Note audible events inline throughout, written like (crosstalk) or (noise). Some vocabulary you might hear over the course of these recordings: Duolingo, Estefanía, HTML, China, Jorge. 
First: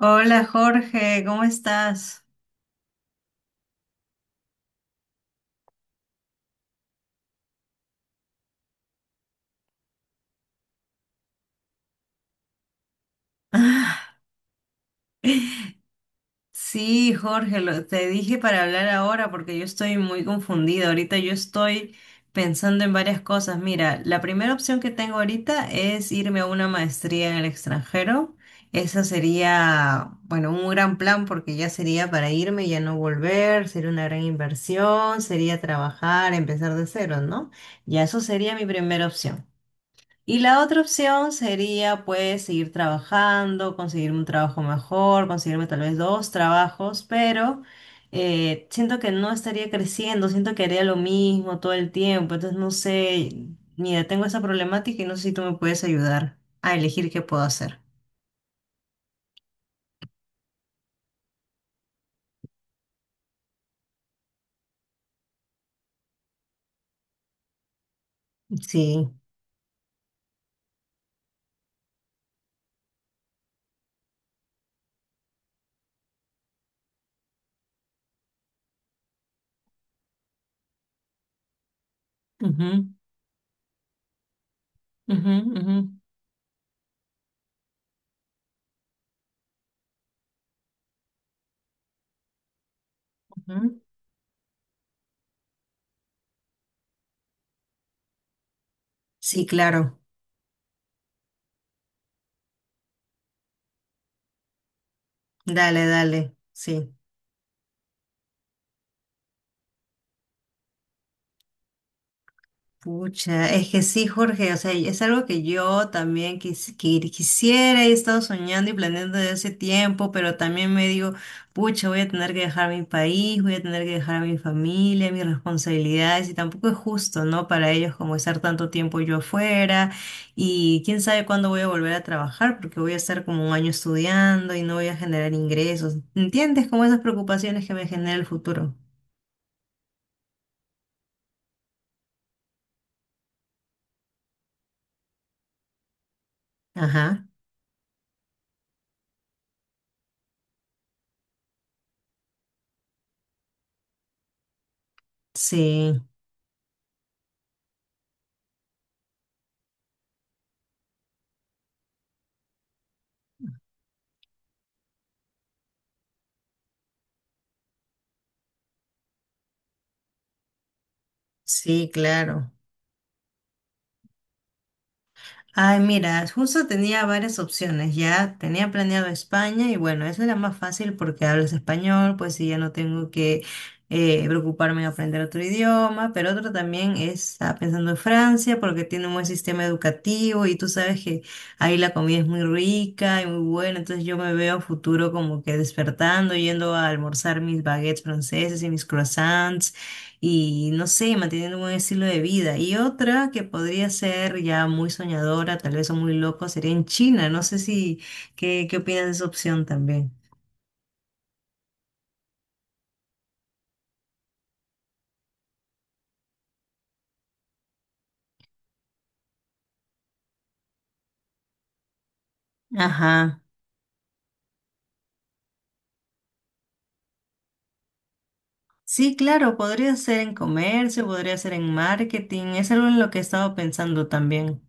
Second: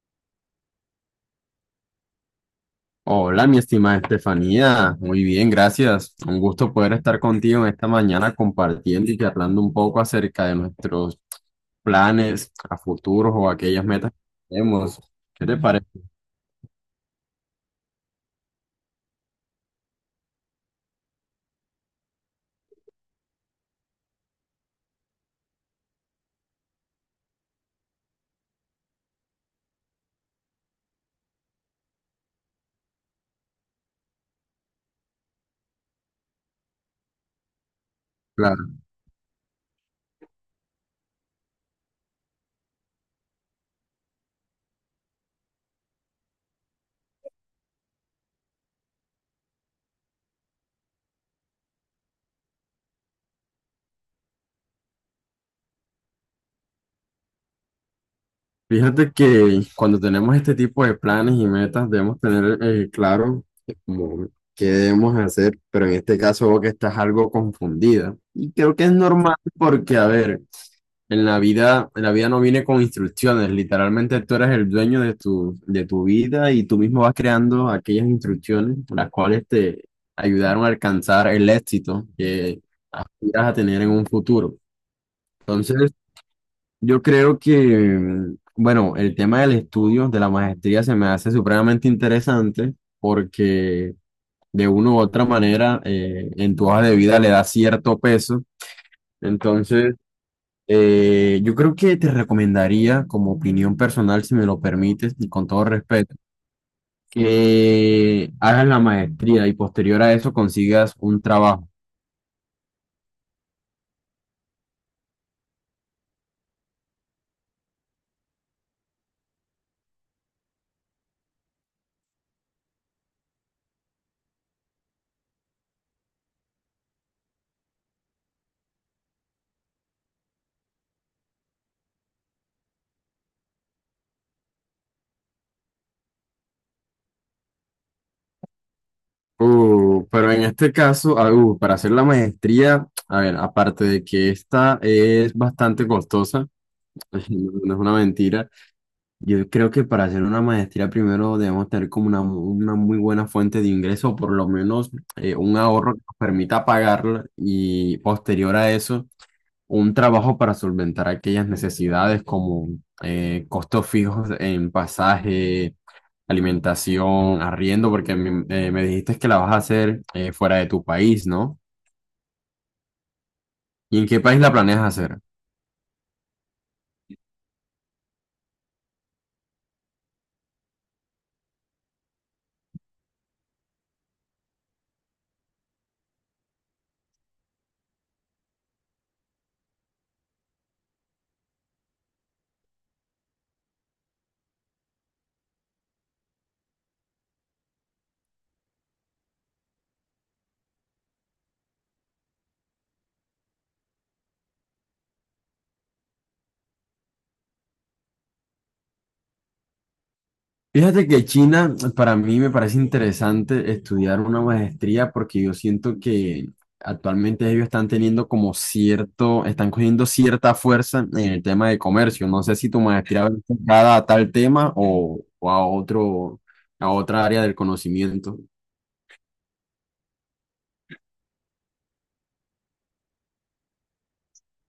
Hola Jorge, ¿cómo estás? Hola, mi estimada Estefanía. Muy bien, gracias. Un gusto poder estar contigo en esta mañana compartiendo y charlando un poco acerca de nuestros planes a futuros o aquellas metas que tenemos. ¿Qué te parece? (laughs) Sí, Jorge, te dije para hablar ahora porque yo estoy muy confundida. Ahorita yo estoy pensando en varias cosas. Mira, la primera opción que tengo ahorita es irme a una maestría en el extranjero. Esa sería, bueno, un gran plan porque ya sería para irme y ya no volver, sería una gran inversión, sería trabajar, empezar de cero, ¿no? Ya eso sería Claro. mi primera opción. Y la otra opción sería pues seguir trabajando, conseguirme un trabajo mejor, conseguirme tal vez dos trabajos, pero siento que no estaría creciendo, siento que haría lo mismo todo el tiempo, entonces no sé, mira, tengo esa problemática y no sé si tú me puedes ayudar a elegir qué puedo hacer. Fíjate que cuando tenemos este tipo de planes y metas debemos tener claro como qué debemos hacer, pero en este caso veo que estás algo confundida. Y creo que es Sí. normal porque, a ver, en la vida no viene con instrucciones, literalmente tú eres el dueño de tu vida y tú mismo vas creando aquellas instrucciones las cuales te ayudaron a alcanzar el éxito que Ujú, aspiras a tener en un futuro. ujú, ujú, Entonces, yo creo que, bueno, el tema del estudio, de la maestría, se me hace supremamente interesante ujú. porque de una u otra manera en tu hoja de vida le da cierto peso. Sí, Entonces, claro. Yo creo que te recomendaría, como opinión personal, si me lo permites, y con todo Dale, respeto, dale. Sí. que hagas la maestría y posterior a eso consigas un trabajo. Pucha, es que sí, Jorge, o sea, es algo que yo también que quisiera, he estado soñando y planeando desde hace tiempo, pero también me digo, pucha, voy a tener que dejar mi país, voy a tener que dejar a mi familia, mis responsabilidades, y tampoco es justo, ¿no? Para ellos como estar tanto tiempo yo afuera, y quién sabe cuándo voy a volver a trabajar, porque voy a estar como un año estudiando y no voy a generar ingresos. ¿Entiendes? Como esas preocupaciones que me genera el futuro. Pero en este caso, para hacer la maestría, a ver, aparte de que esta es bastante costosa, (laughs) Ajá, no es una mentira, yo creo que para hacer una maestría primero debemos tener como una muy buena fuente de ingreso, o por lo menos un ahorro que sí, nos permita pagarla y posterior a eso un trabajo para solventar aquellas necesidades como costos fijos en pasaje, alimentación, arriendo, porque me, me dijiste que la vas a hacer fuera de tu país, ¿no? sí, claro. ¿Y en qué país la planeas hacer? Ay, mira, justo tenía varias opciones, ya tenía planeado España y bueno, eso era más fácil porque hablas español, pues y ya no tengo que preocuparme en aprender otro idioma, pero otro también es, estaba pensando en Francia porque tiene un buen sistema educativo y tú sabes que ahí la comida es muy rica y muy buena, entonces yo me veo a futuro como que despertando, yendo a almorzar mis baguettes franceses y mis croissants y no sé, manteniendo un buen estilo de vida. Y otra que podría ser ya muy soñadora, tal vez o muy loco, sería en China. No sé si, ¿qué, qué opinas de esa opción también? Fíjate que China, para mí me parece interesante estudiar una maestría porque yo siento que actualmente ellos están teniendo como cierto, están cogiendo cierta fuerza en el tema de comercio. No sé si tu maestría va Ajá. enfocada a tal tema o a otro, a otra área del conocimiento. Sí, claro, podría ser en comercio, podría ser en marketing, es algo en lo que he estado pensando también.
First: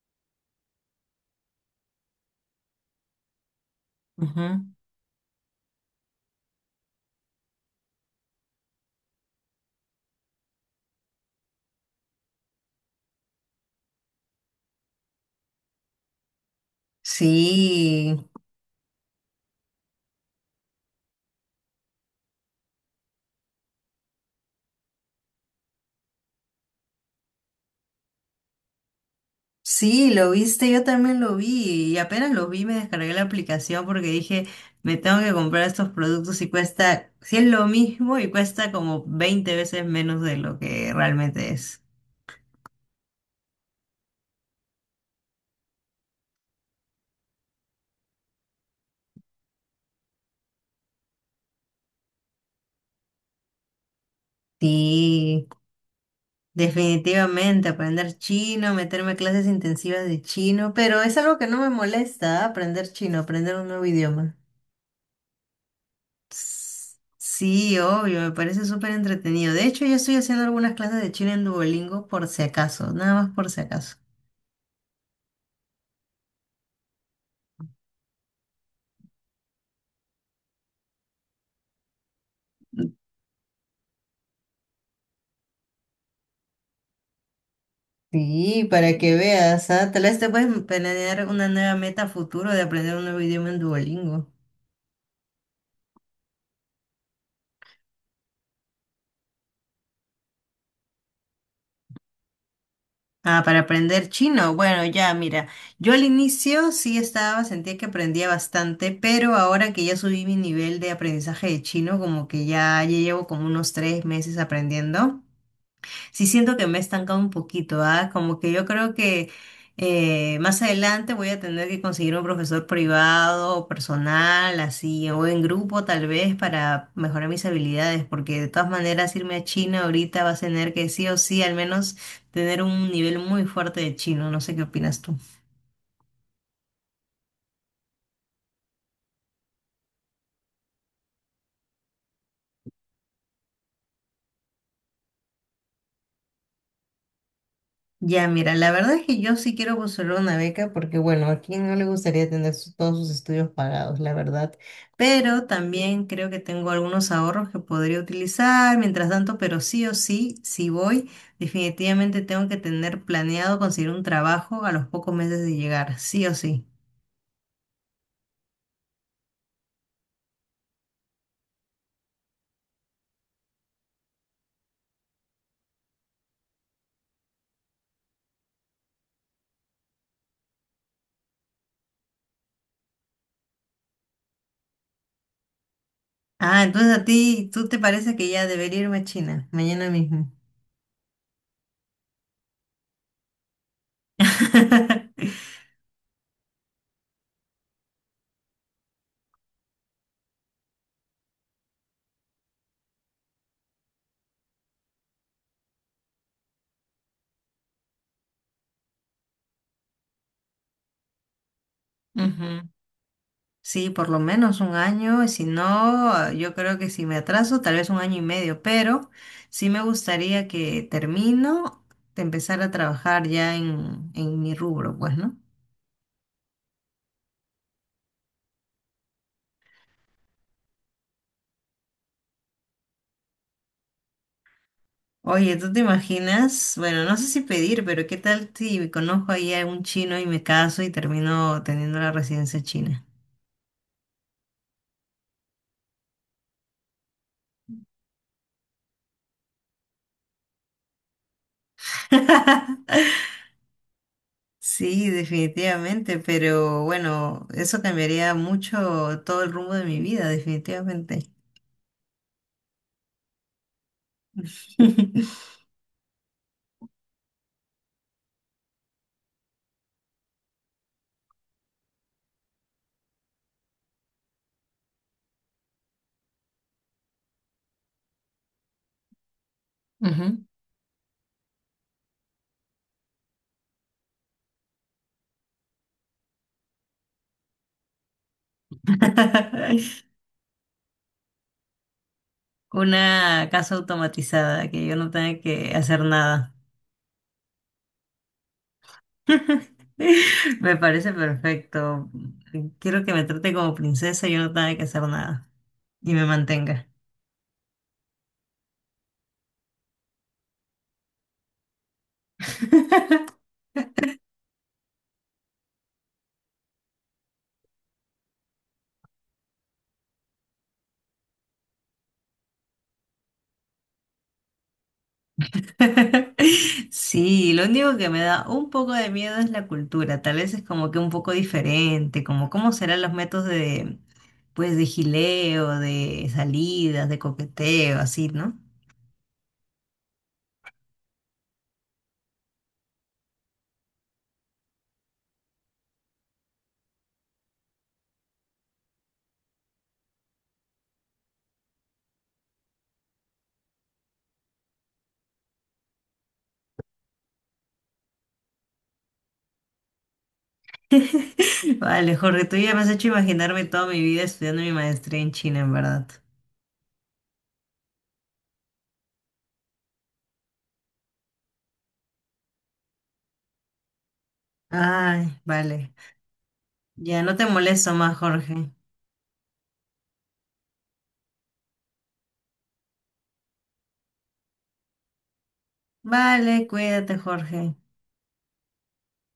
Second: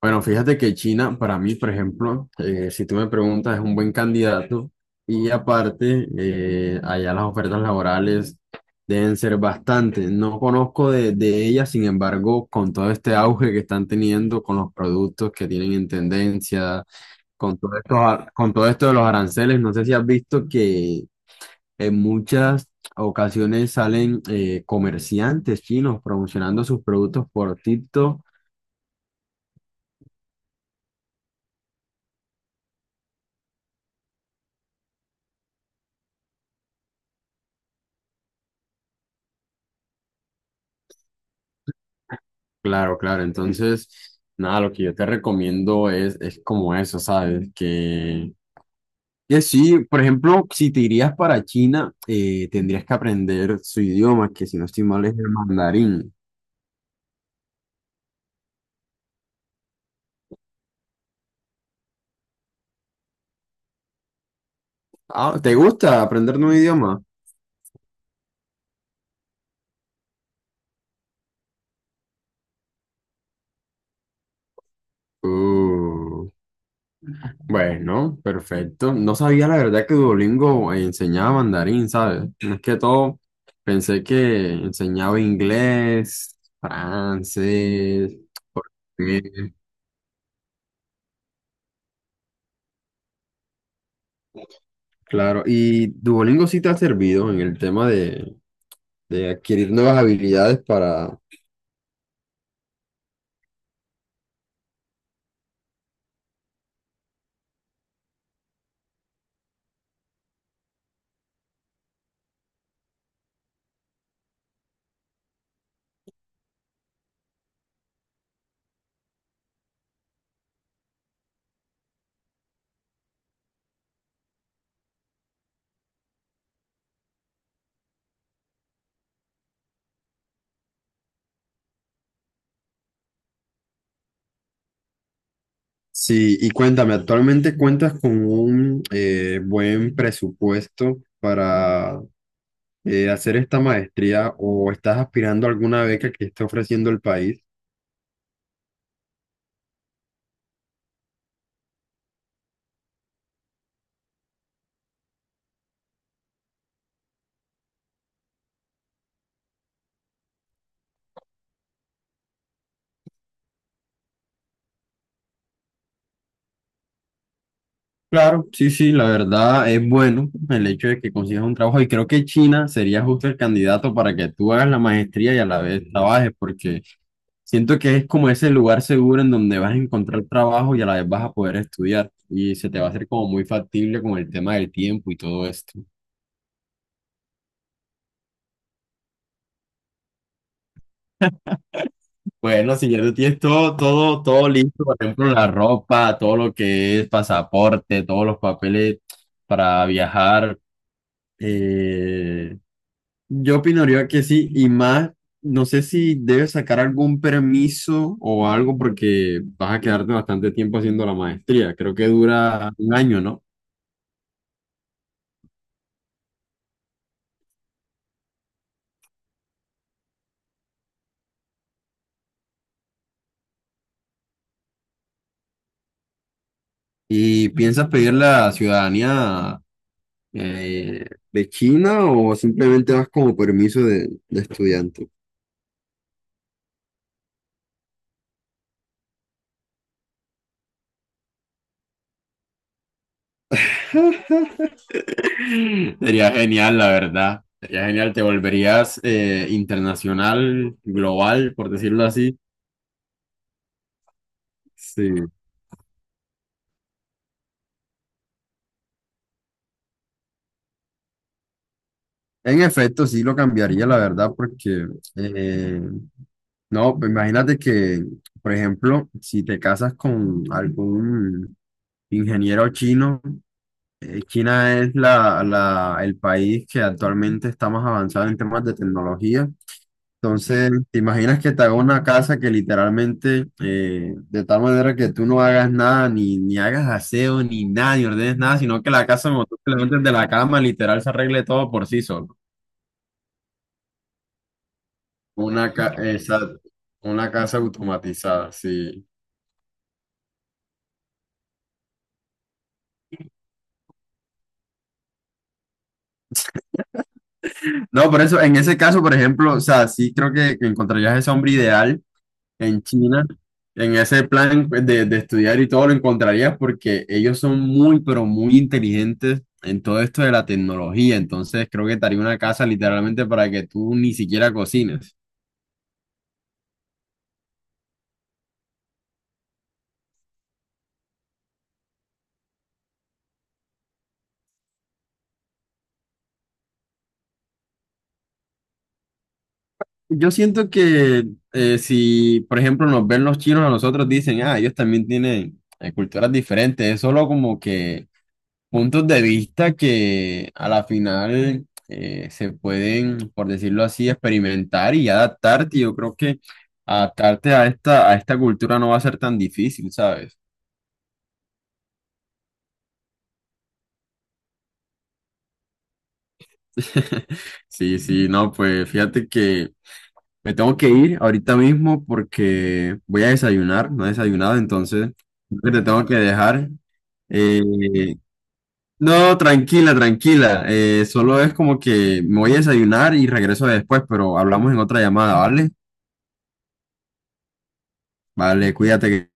Bueno, fíjate que China, para mí, por ejemplo, si tú me preguntas, es un buen Ujú. candidato y aparte, allá las ofertas laborales deben ser bastante. No conozco de ellas, sin embargo, con todo este auge que están teniendo, con los productos que tienen en tendencia, con todo esto, Sí. Con todo esto de los aranceles, no sé si has visto que en muchas ocasiones salen comerciantes chinos promocionando sus productos por TikTok. Sí, lo viste, yo también lo vi y apenas lo vi me descargué la aplicación porque dije, me tengo que comprar estos productos y cuesta, si es lo mismo y cuesta como 20 veces menos de lo que realmente es. Claro, claro. Entonces, nada, lo que yo te recomiendo es como eso, ¿sabes? Que sí, por ejemplo, si te irías para China, tendrías que aprender su idioma, que si no estoy mal es el Sí, mandarín. definitivamente, aprender chino, meterme a clases intensivas de chino, pero es algo que no me molesta, ¿ah? Aprender chino, aprender un nuevo idioma. Ah, ¿te gusta aprender nuevo S- idioma? Sí, obvio, me parece súper entretenido. De hecho, yo estoy haciendo algunas clases de chino en Duolingo por si acaso, nada más por si acaso. Uh, bueno, perfecto. No sabía la verdad que Duolingo enseñaba mandarín, ¿sabes? Es que todo, pensé que enseñaba inglés, francés, Sí, para que portugués. veas, ah, tal vez te puedes planear una nueva meta a futuro de aprender un nuevo idioma en Duolingo. Claro, ¿y Duolingo sí te ha servido en el tema de adquirir nuevas habilidades para... Ah, para aprender chino. Bueno, ya, mira, yo al inicio sí estaba, sentía que aprendía bastante, pero ahora que ya subí mi nivel de aprendizaje de chino, como que ya, ya llevo como unos 3 meses aprendiendo. Sí siento que me he estancado un poquito, ¿ah? Como que yo creo que más adelante voy a tener que conseguir un profesor privado o personal, así, o en grupo tal vez para mejorar mis habilidades, porque de todas maneras irme a China ahorita vas a tener que sí o sí al menos tener un nivel muy fuerte de chino, no sé qué opinas tú. Sí, y cuéntame, ¿actualmente cuentas con un buen presupuesto para hacer esta maestría o estás aspirando a alguna beca que esté ofreciendo el país? Ya, mira, la verdad es que yo sí quiero buscar una beca porque, bueno, a quién no le gustaría tener todos sus estudios pagados, la verdad. Pero también creo que tengo algunos ahorros que podría utilizar mientras tanto, pero sí o sí, si voy, definitivamente tengo que tener planeado conseguir un trabajo a los pocos meses de llegar, sí o sí. Claro, sí, sí, la verdad es bueno el hecho de que consigas un trabajo y creo que China sería justo el candidato para que tú hagas la maestría y a la vez trabajes, porque siento que es como ese lugar seguro en donde vas a encontrar trabajo y a la vez vas a poder estudiar y se te va a hacer como muy factible con el tema del tiempo y todo esto. Ah, entonces a ti, ¿tú te parece que ya debería irme a China mañana mismo? Bueno, si ya tú tienes todo listo, por ejemplo, la (laughs) ropa, todo lo que es pasaporte, todos los papeles para viajar. eh, Yo opinaría que sí, y más, no sé si debes sacar algún permiso o algo porque vas a quedarte bastante tiempo haciendo la maestría. Creo que Ujú. dura un año, ¿no? Sí, por lo menos un año, y si no, yo creo que si me atraso, tal vez un año y medio, pero sí me gustaría que termino de empezar a trabajar ya en, mi rubro, pues, ¿no? ¿Y piensas pedir la ciudadanía eh, de China o simplemente vas como permiso de estudiante? Oye, ¿tú te imaginas? Bueno, no sé si pedir, pero ¿qué tal si conozco ahí a un chino y me caso y termino teniendo la residencia china? (laughs) Sería genial, la verdad. Sería genial, te volverías internacional, global, por decirlo así. (laughs) Sí, Sí. definitivamente, pero bueno, eso cambiaría mucho todo el rumbo de mi vida, definitivamente. En efecto, sí lo cambiaría, la verdad, porque (laughs) eh, no, pues imagínate que, por ejemplo, si te casas con algún ingeniero chino, China es el país que actualmente está más avanzado en temas de tecnología. Ujú. Entonces, ¿te imaginas que te haga una casa que literalmente, de tal manera que tú no hagas nada, ni hagas aseo, ni nada, ni ordenes nada, sino que la casa, como tú te levantes (laughs) de la cama, literal se arregle todo por sí solo? Una casa automatizada, que yo no tenga que hacer nada. Exacto, una casa automatizada, sí. (laughs) Me parece perfecto. Quiero que me trate como princesa y yo no tenga que hacer nada. Y me mantenga. No, por eso, en ese caso, por ejemplo, o sea, sí creo que encontrarías ese hombre ideal en China, (laughs) en ese plan pues, de estudiar y todo lo encontrarías porque ellos son muy, pero muy inteligentes en todo esto de la tecnología. Entonces, creo que te haría una casa literalmente para que tú ni siquiera cocines. Sí, lo único que me da un poco de miedo es la cultura. Tal vez es como que un poco diferente, como cómo serán los métodos de, pues, de gileo, de salidas, de coqueteo, así, ¿no? Yo siento que si, por ejemplo, nos ven los chinos a nosotros, dicen, ah, ellos también tienen culturas diferentes, es solo como que puntos de vista que a la final se pueden, por decirlo así, experimentar y adaptarte. Yo creo que adaptarte a esta cultura no va a ser tan difícil, ¿sabes? (laughs) Vale, Jorge, tú ya me has hecho imaginarme toda mi vida estudiando mi maestría en China, en verdad. (laughs) Sí, sí, no, pues fíjate que me tengo que ir ahorita mismo porque voy a desayunar, no he desayunado, entonces Ay, creo que te vale. tengo que dejar. Ya no te Eh, molesto más, Jorge. no, tranquila, tranquila, solo es como que me voy a desayunar y regreso después, pero hablamos en otra llamada, ¿vale? Vale, cuídate, Jorge. Vale, cuídate.